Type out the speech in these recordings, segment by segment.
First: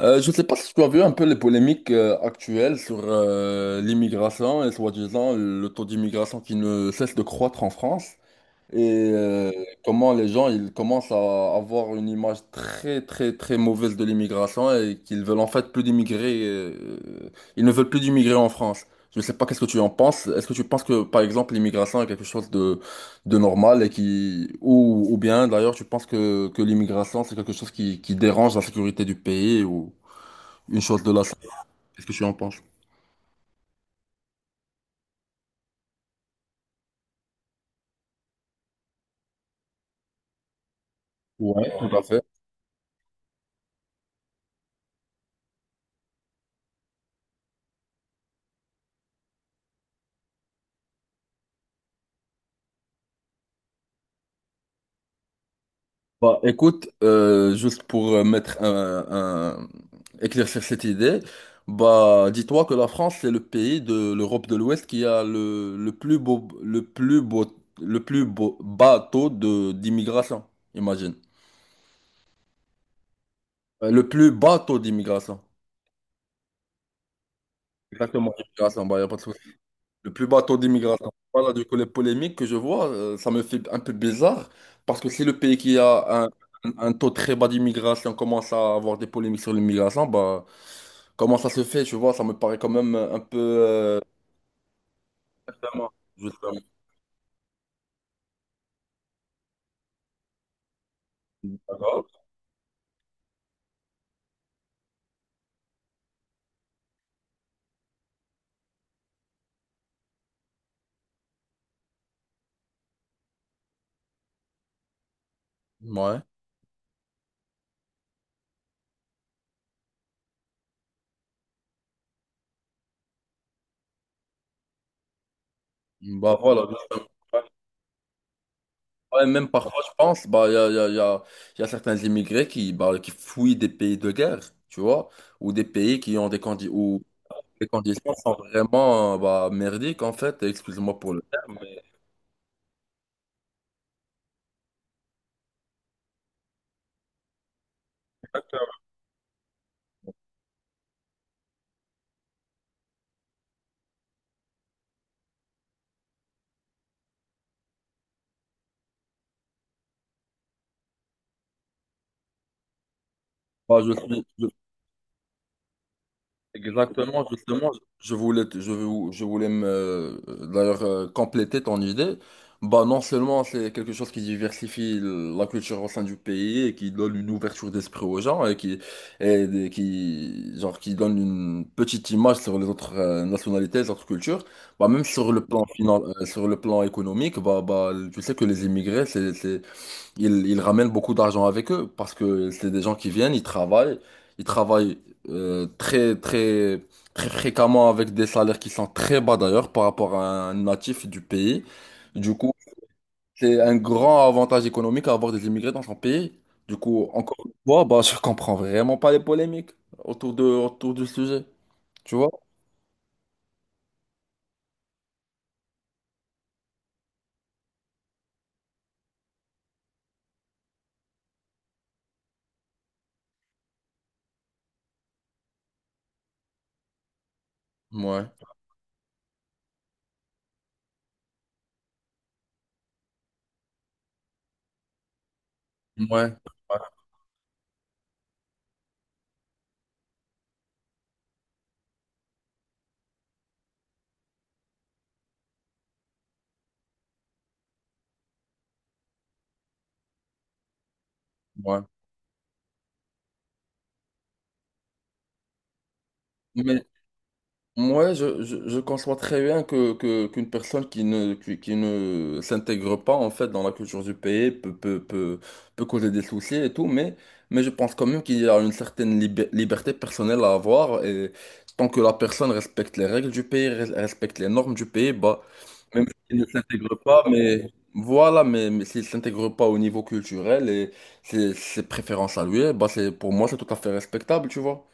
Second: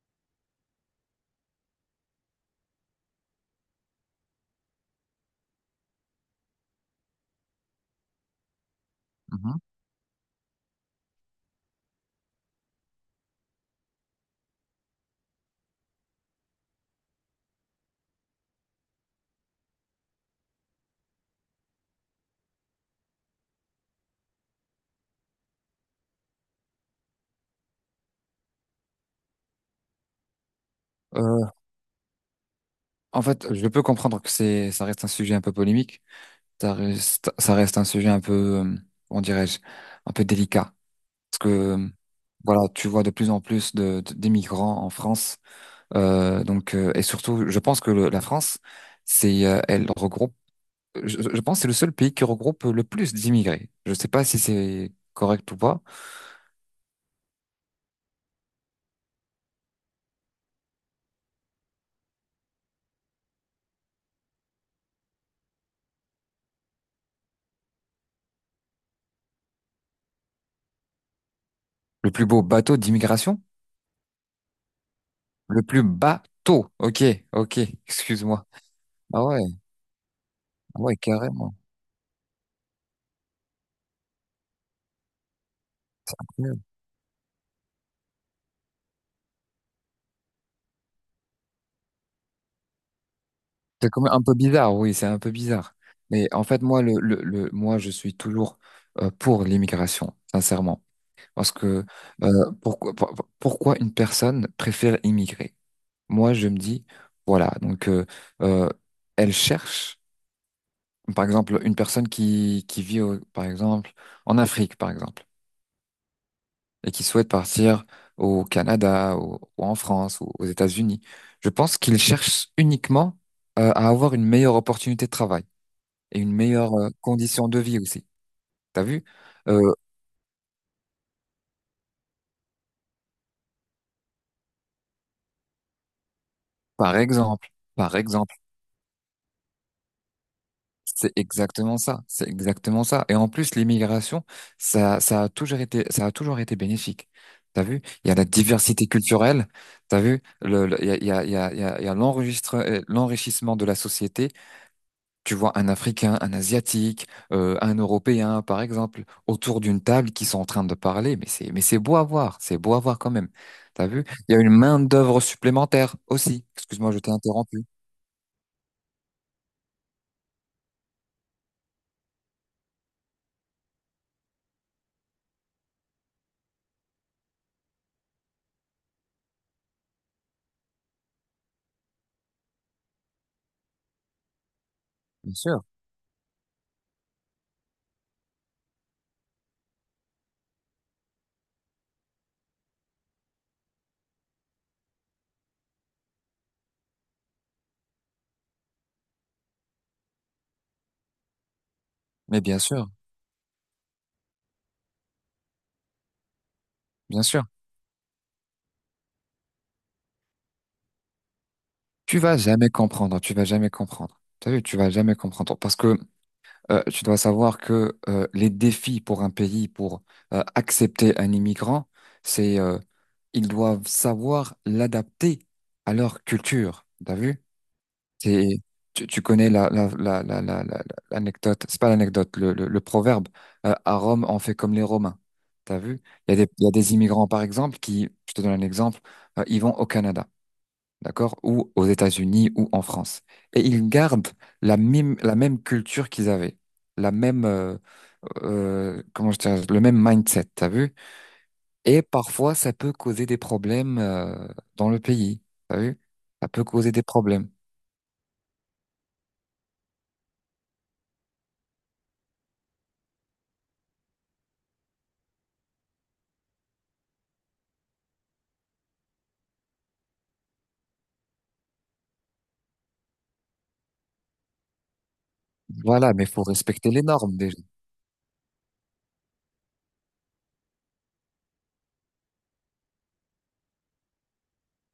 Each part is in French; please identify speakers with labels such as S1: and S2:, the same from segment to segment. S1: Je ne sais pas si tu as vu un peu les polémiques actuelles sur l'immigration et soi-disant le taux d'immigration qui ne cesse de croître en France et
S2: Mhm.
S1: comment les gens ils commencent à avoir une image très très très mauvaise de l'immigration et qu'ils veulent en fait plus d'immigrer, ils ne veulent plus d'immigrer en France. Je ne sais pas qu'est-ce que tu en penses. Est-ce que tu penses que par exemple l'immigration est quelque chose de normal et qui ou bien d'ailleurs tu penses que l'immigration c'est quelque chose qui dérange la sécurité du pays ou une chose de la salle.
S2: Euh,
S1: Qu'est-ce que tu en penses?
S2: en fait, je peux comprendre que ça reste un sujet un peu polémique. Ça reste un sujet un peu, euh, comment dirais-je, un peu délicat. Parce que,
S1: Ouais, tout à fait.
S2: voilà, tu vois de plus en plus d'immigrants en France. Donc, et surtout, je pense que la France, c'est, elle regroupe, je, je pense que c'est le seul pays qui regroupe le plus d'immigrés. Je sais pas si c'est correct ou pas.
S1: Bah, écoute, juste pour mettre éclaircir cette idée, bah, dis-toi que la France, c'est le pays de l'Europe de l'Ouest qui a le plus beau, le plus beau, le plus beau bateau de d'immigration, imagine.
S2: Le plus beau bateau d'immigration?
S1: Le plus bateau d'immigration.
S2: Le plus bateau. Ok, ok,
S1: Exactement,
S2: excuse-moi.
S1: d'immigration, bah, y a pas de
S2: Ah
S1: souci.
S2: ouais,
S1: Le plus bas taux
S2: ah ouais,
S1: d'immigration. Voilà,
S2: carrément.
S1: du coup, les polémiques que je vois, ça me fait un peu bizarre parce que si le pays qui a un,
S2: Ouais.
S1: un taux très bas d'immigration commence à avoir des polémiques sur l'immigration, bah, comment ça se fait, tu vois, ça me paraît quand même un peu...
S2: C'est
S1: euh,
S2: quand même un peu bizarre, oui, c'est un peu bizarre.
S1: Justement.
S2: Mais en
S1: Justement.
S2: fait, moi, moi, je suis toujours pour l'immigration, sincèrement. Parce que
S1: D'accord.
S2: pourquoi une personne préfère immigrer? Moi, je me dis, voilà, donc euh, elle cherche, par exemple, une personne qui vit, par exemple, en Afrique, par exemple,
S1: Ouais.
S2: et qui souhaite partir au Canada ou en France ou aux États-Unis. Je pense qu'il cherche uniquement à avoir une meilleure opportunité de travail. Et une
S1: Bah voilà,
S2: meilleure
S1: justement.
S2: condition de vie aussi. T'as vu?
S1: Ouais, même parfois,
S2: Euh,
S1: je pense, bah, il y a, y a- y a- y a certains immigrés qui, bah, qui fuient des pays de guerre, tu vois, ou des pays qui ont des candidats,
S2: par exemple,
S1: Les
S2: par
S1: conditions sont
S2: exemple,
S1: vraiment bah, merdiques en fait. Excuse-moi
S2: c'est
S1: pour le.
S2: exactement ça, c'est exactement ça. Et en plus, l'immigration, ça a toujours été, ça a toujours été bénéfique. T'as vu? Il y a la diversité culturelle. T'as vu? Il y a, il y a, il y a, il y a il y a l'enrichissement de la société. Tu vois un Africain, un Asiatique, un Européen, par exemple, autour d'une table qui sont en train de parler, mais c'est beau à voir, c'est beau à voir quand même.
S1: Bah,
S2: T'as
S1: je
S2: vu?
S1: suis-
S2: Il y a
S1: je-
S2: une main-d'œuvre supplémentaire aussi. Excuse-moi, je t'ai
S1: Exactement,
S2: interrompu.
S1: justement, je voulais, te- je, vou- je voulais me d'ailleurs compléter ton idée. Bah, non seulement c'est quelque chose qui diversifie la culture au sein du pays et qui donne une ouverture d'esprit aux gens et qui, genre, qui donne une petite image sur les autres nationalités, les autres cultures. Bah, même sur
S2: Bien
S1: le plan
S2: sûr.
S1: sur le plan économique, bah, tu sais que les immigrés, ils, ils ramènent beaucoup d'argent avec eux parce que c'est des gens qui viennent, ils travaillent très très très fréquemment avec des salaires qui sont très bas d'ailleurs par rapport à un natif du pays. Du
S2: Mais
S1: coup,
S2: bien sûr,
S1: c'est un grand avantage économique à avoir des immigrés dans son pays. Du coup,
S2: bien
S1: encore
S2: sûr.
S1: une fois, bah, je comprends vraiment pas les polémiques autour du sujet, tu
S2: Tu
S1: vois?
S2: vas jamais comprendre, tu vas jamais comprendre. T'as vu, tu vas jamais comprendre. Parce que tu dois savoir que les défis pour un pays, pour accepter un immigrant, c'est ils doivent savoir l'adapter à leur culture. T'as vu?
S1: Ouais,
S2: C'est, tu, tu connais l'anecdote, c'est pas l'anecdote, le proverbe, à Rome, on fait comme les Romains. T'as vu?
S1: ouais,
S2: Il y a des immigrants, par exemple, qui, je te donne un exemple, ils vont au Canada, d'accord? Ou aux États-Unis ou en France. Et ils gardent la même culture qu'ils avaient, la même, comment je dirais, le même mindset, t'as vu?
S1: ouais.
S2: Et parfois, ça peut causer des problèmes dans le pays. T'as vu? Ça peut
S1: Mais
S2: causer des problèmes.
S1: moi, je conçois très bien qu'une personne qui ne, qui ne s'intègre pas en fait dans la culture du pays peut causer des soucis et tout, mais je pense quand même qu'il y a une certaine liberté personnelle à avoir et tant que la personne respecte les règles du pays, respecte les normes du pays, bah, même
S2: Voilà, mais il
S1: s'il
S2: faut
S1: ne
S2: respecter
S1: s'intègre
S2: les
S1: pas,
S2: normes déjà.
S1: mais voilà, mais s'il ne s'intègre pas au niveau culturel et ses préférences à lui, bah, c'est, pour moi, c'est tout à fait respectable, tu vois.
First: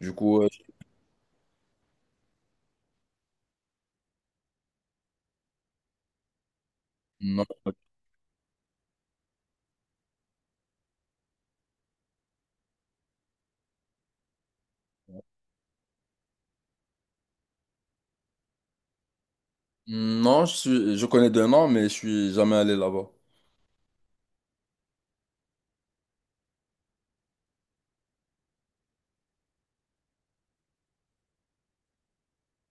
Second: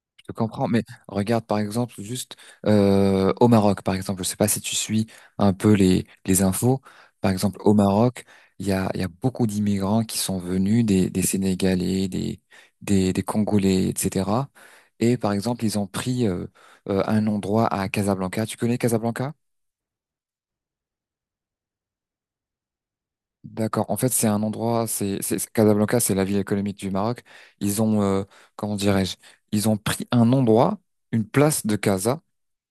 S1: Du
S2: Je
S1: coup, euh,
S2: comprends, mais regarde par exemple juste au Maroc, par exemple, je sais pas si tu suis un peu les infos. Par
S1: non.
S2: exemple, au Maroc, il y a beaucoup d'immigrants qui sont venus, des Sénégalais, des Congolais, etc. Et par exemple, ils ont pris un endroit à Casablanca. Tu connais Casablanca?
S1: Non, je suis, je connais deux noms, mais je suis jamais allé là-bas.
S2: D'accord. En fait, c'est un endroit, Casablanca, c'est la ville économique du Maroc. Ils ont, comment dirais-je, ils ont pris un endroit, une place de Casa.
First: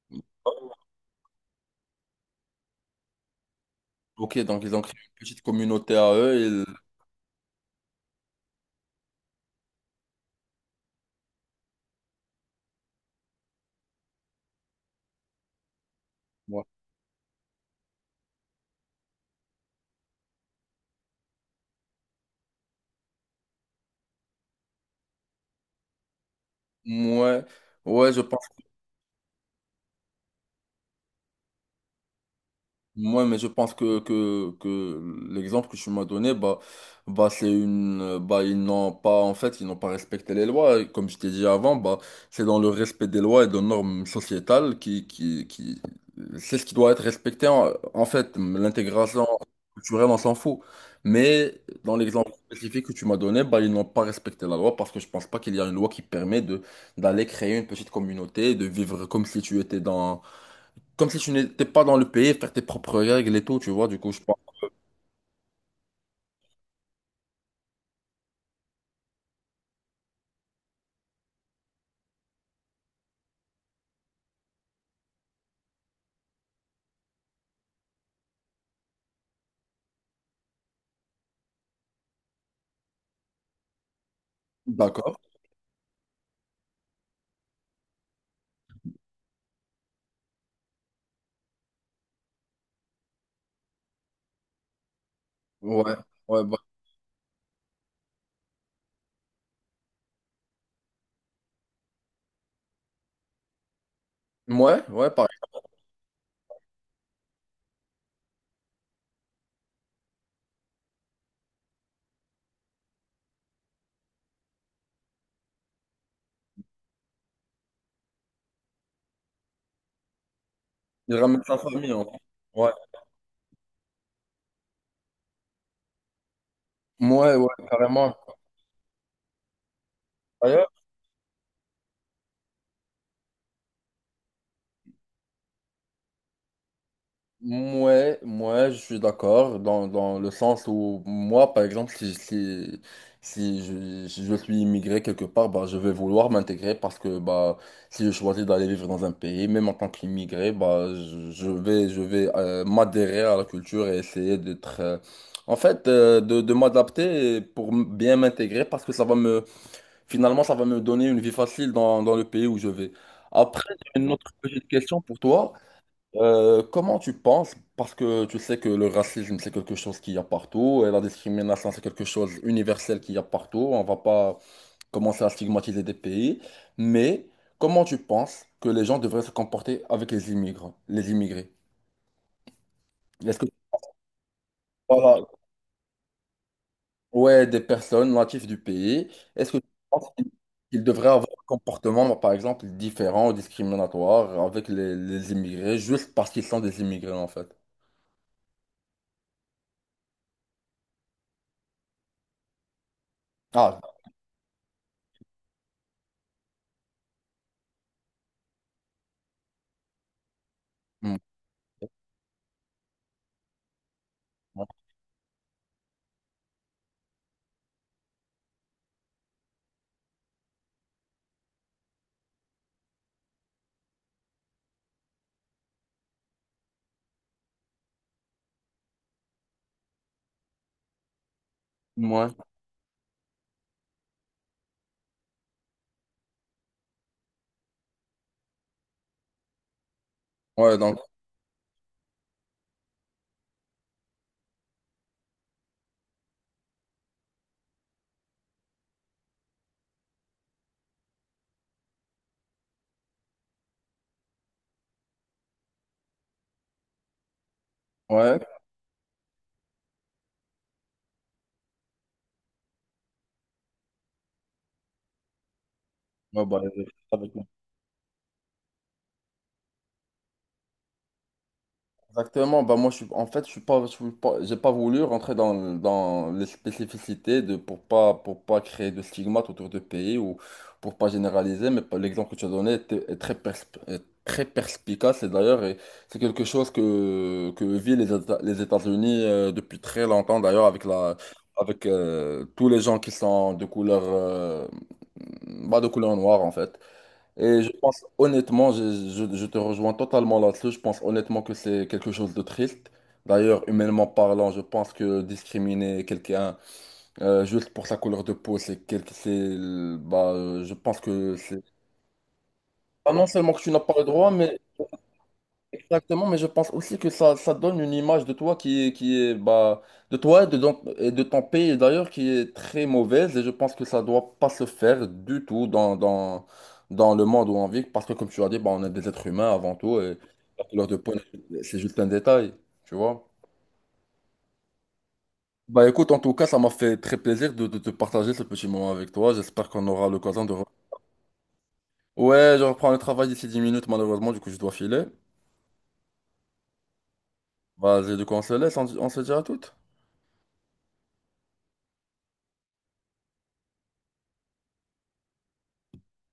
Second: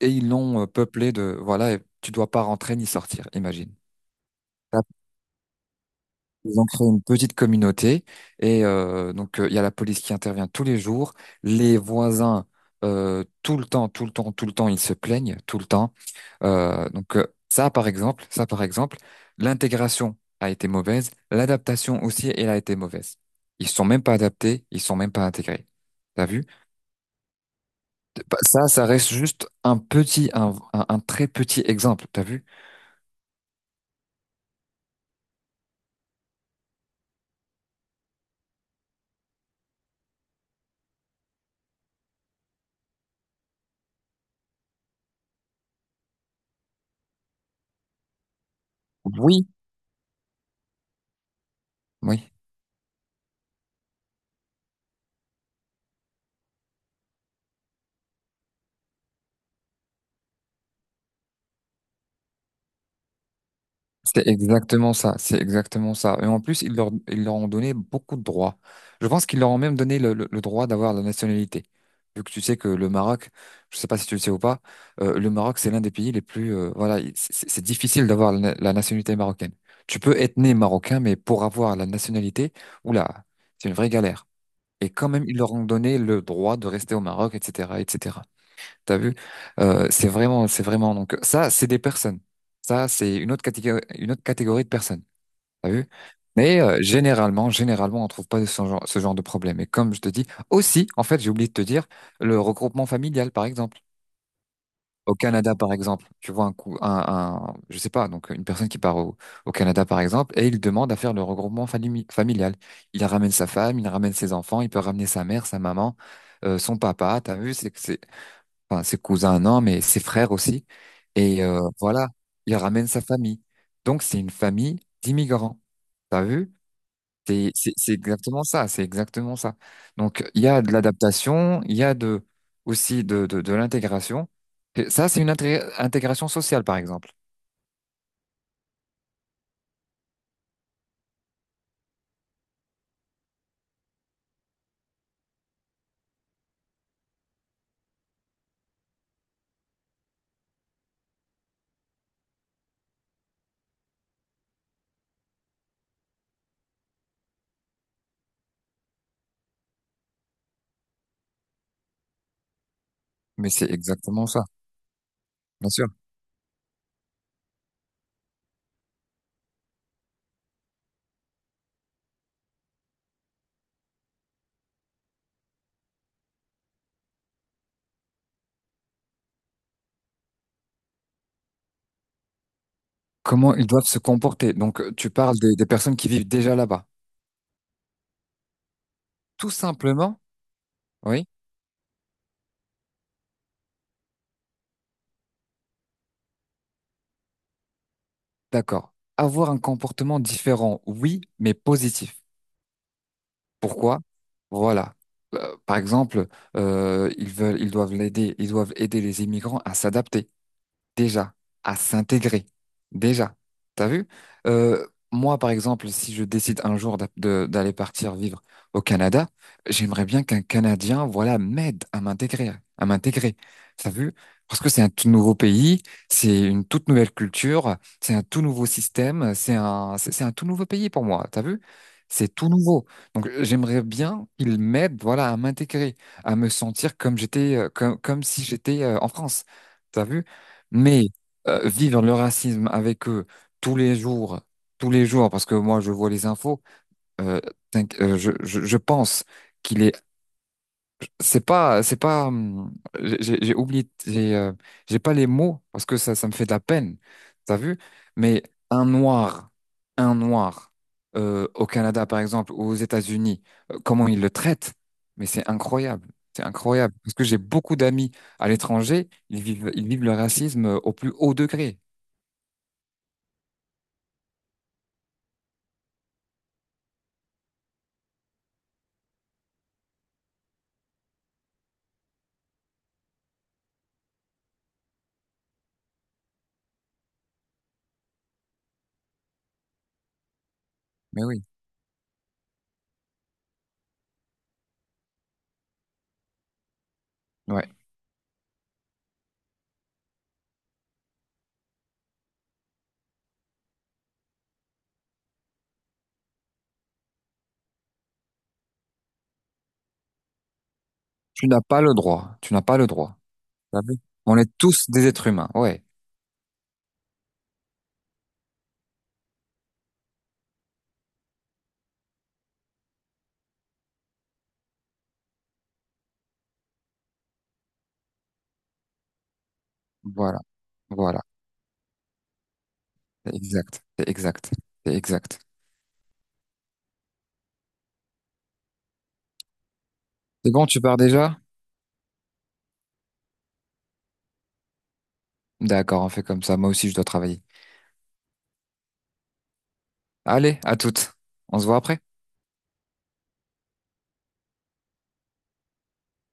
S2: Et ils l'ont peuplé de, voilà, et tu dois pas rentrer ni sortir, imagine.
S1: Ok, donc ils ont
S2: Là,
S1: créé une petite communauté à
S2: ils
S1: eux.
S2: ont
S1: Ils...
S2: créé une petite communauté et donc il y a la police qui intervient tous les jours, les voisins tout le temps, tout le temps, tout le temps, ils se plaignent tout le temps.
S1: Ouais,
S2: Donc ça par exemple, l'intégration a été mauvaise, l'adaptation aussi elle a été mauvaise. Ils sont même pas adaptés, ils sont même pas intégrés. T'as vu?
S1: ouais, ouais, je
S2: Bah,
S1: pense.
S2: ça reste juste un petit, un très petit exemple. T'as vu?
S1: Moi, mais je pense que l'exemple que tu m'as donné, bah, bah, c'est une, bah, ils n'ont pas, en fait, ils n'ont pas respecté les lois. Et comme je t'ai dit avant, bah, c'est dans le respect des lois et des normes sociétales c'est ce qui doit être respecté. En fait, l'intégration
S2: Oui,
S1: culturelle, on s'en fout. Mais dans
S2: oui.
S1: l'exemple spécifique que tu m'as donné, bah, ils n'ont pas respecté la loi parce que je pense pas qu'il y a une loi qui permet de, d'aller créer une petite communauté, de vivre comme si tu étais dans, comme si tu n'étais pas dans le pays, faire tes propres règles et tout, tu vois, du coup, je
S2: C'est
S1: pense.
S2: exactement ça, c'est exactement ça. Et en plus, ils leur ont donné beaucoup de droits. Je pense qu'ils leur ont même donné le droit d'avoir la nationalité. Vu que tu sais que le Maroc, je sais pas si tu le sais ou pas, le Maroc, c'est l'un des pays les plus... voilà, c'est difficile d'avoir la nationalité marocaine. Tu peux être né marocain, mais pour avoir la nationalité, oula, c'est une vraie galère. Et quand
S1: D'accord.
S2: même, ils leur ont donné le droit de rester au Maroc, etc., etc. T'as vu? C'est vraiment, c'est vraiment. Donc ça, c'est des personnes. Ça, c'est une autre catégorie de personnes. T'as vu?
S1: Ouais, ouais, bah,
S2: Mais généralement, généralement, on trouve pas ce genre, ce genre de problème. Et comme je te dis, aussi, en fait, j'ai oublié de te dire, le regroupement familial, par exemple.
S1: ouais,
S2: Au
S1: pareil.
S2: Canada, par exemple, tu vois un coup, je sais pas, donc une personne qui part au Canada, par exemple, et il demande à faire le regroupement familial. Il ramène sa femme, il ramène ses enfants, il peut ramener sa mère, sa maman, son papa. T'as vu? Enfin ses cousins, non, mais ses frères aussi.
S1: Il ramène
S2: Et
S1: sa famille, en
S2: voilà,
S1: fait.
S2: il
S1: Ouais,
S2: ramène sa famille. Donc c'est une famille d'immigrants. T'as vu?
S1: ouais,
S2: C'est
S1: carrément.
S2: exactement ça, c'est exactement ça. Donc il y a de l'adaptation, il y a de aussi de l'intégration. Et ça, c'est une intégration sociale, par exemple.
S1: Ouais, moi je suis d'accord dans, dans le sens où moi par exemple si je, si je suis immigré quelque part bah, je vais vouloir m'intégrer parce que bah si je choisis d'aller vivre dans un pays même en tant qu'immigré bah je vais m'adhérer à la culture et essayer d'être en fait de m'adapter pour bien m'intégrer parce que ça va me finalement ça va me donner une vie facile dans, dans le pays où je vais.
S2: Mais c'est
S1: Après j'ai une
S2: exactement
S1: autre
S2: ça,
S1: petite question pour toi.
S2: bien sûr.
S1: Comment tu penses, parce que tu sais que le racisme c'est quelque chose qu'il y a partout et la discrimination c'est quelque chose universel qu'il y a partout, on va pas commencer à stigmatiser des pays, mais comment tu penses que les gens devraient se comporter avec les immigrants, les immigrés? Est-ce que
S2: Comment ils doivent se comporter. Donc tu
S1: voilà,
S2: parles des personnes qui vivent déjà là-bas.
S1: ouais, des personnes natives du pays,
S2: Tout
S1: est-ce que tu penses
S2: simplement,
S1: qu'ils devraient
S2: oui,
S1: avoir un comportement par exemple différent ou discriminatoire avec les immigrés juste parce qu'ils sont des immigrés en fait?
S2: d'accord. Avoir un comportement différent, oui, mais positif.
S1: Ah,
S2: Pourquoi? Voilà. Par exemple, ils doivent l'aider, ils doivent aider les immigrants à s'adapter
S1: hmm.
S2: déjà à s'intégrer. Déjà. T'as vu? Euh, Moi, par exemple, si je décide un jour d'aller partir vivre au Canada, j'aimerais bien qu'un Canadien, voilà, m'aide à m'intégrer, à m'intégrer. T'as vu? Parce que c'est un tout nouveau pays, c'est une toute nouvelle culture, c'est un tout nouveau système, c'est un tout nouveau pays pour moi. T'as vu?
S1: ouais,
S2: C'est tout nouveau. Donc, j'aimerais bien qu'il m'aide, voilà, à m'intégrer, à me sentir comme j'étais, comme si j'étais en France. T'as vu?
S1: ouais, donc.
S2: Mais vivre le racisme avec eux tous les jours, tous les jours, parce que moi je vois les infos, euh, je pense qu'il est, c'est pas, j'ai oublié, j'ai pas les mots parce que ça me fait de la peine, t'as vu?
S1: Ouais,
S2: Mais un noir, un noir au Canada par exemple ou aux États-Unis, comment ils le traitent? Mais c'est
S1: ouais, bah, euh,
S2: incroyable parce que
S1: avec-
S2: j'ai beaucoup d'amis à l'étranger, ils vivent le racisme au plus haut degré.
S1: exactement. Bah, moi, je suis, en fait, je suis j'ai pas voulu rentrer dans, dans les spécificités de, pour pas créer de stigmates autour de pays ou pour pas généraliser. Mais l'exemple que tu as donné est très, est très perspicace. Et d'ailleurs, et c'est quelque chose que vivent les, les États-Unis depuis très longtemps, d'ailleurs, avec la,
S2: Mais oui,
S1: avec tous les gens qui sont de couleur, bah, de couleur noire, en fait. Et
S2: ouais.
S1: je pense honnêtement, je te rejoins totalement là-dessus. Je pense honnêtement que c'est quelque chose de triste. D'ailleurs, humainement parlant, je pense que discriminer quelqu'un juste pour sa couleur de peau, c'est quelque, c'est, bah, je pense que
S2: Tu n'as
S1: c'est.
S2: pas le droit. Tu n'as pas le
S1: Ah,
S2: droit.
S1: non seulement que tu n'as
S2: T'as
S1: pas
S2: vu.
S1: le droit,
S2: On est
S1: mais
S2: tous des êtres humains. Ouais.
S1: exactement, mais je pense aussi que ça donne une image de toi qui est bah, de toi et de, et de ton pays d'ailleurs qui est très mauvaise et je pense que ça doit pas se faire du tout dans le monde où on vit parce que comme tu as dit, bah, on est des êtres humains avant tout et
S2: Voilà.
S1: la couleur de peau,
S2: Voilà.
S1: c'est juste un détail, tu vois.
S2: C'est exact. C'est exact. C'est exact.
S1: Bah écoute, en tout cas, ça m'a fait très plaisir de partager ce petit moment avec toi. J'espère qu'on aura l'occasion
S2: C'est
S1: de... re-
S2: bon, tu pars déjà?
S1: Ouais, je reprends le travail d'ici 10 minutes malheureusement, du coup je dois filer.
S2: D'accord, on fait comme ça. Moi aussi, je dois travailler.
S1: Vas-y, du coup on se laisse, on se dit à toutes.
S2: Allez, à toutes. On se voit après.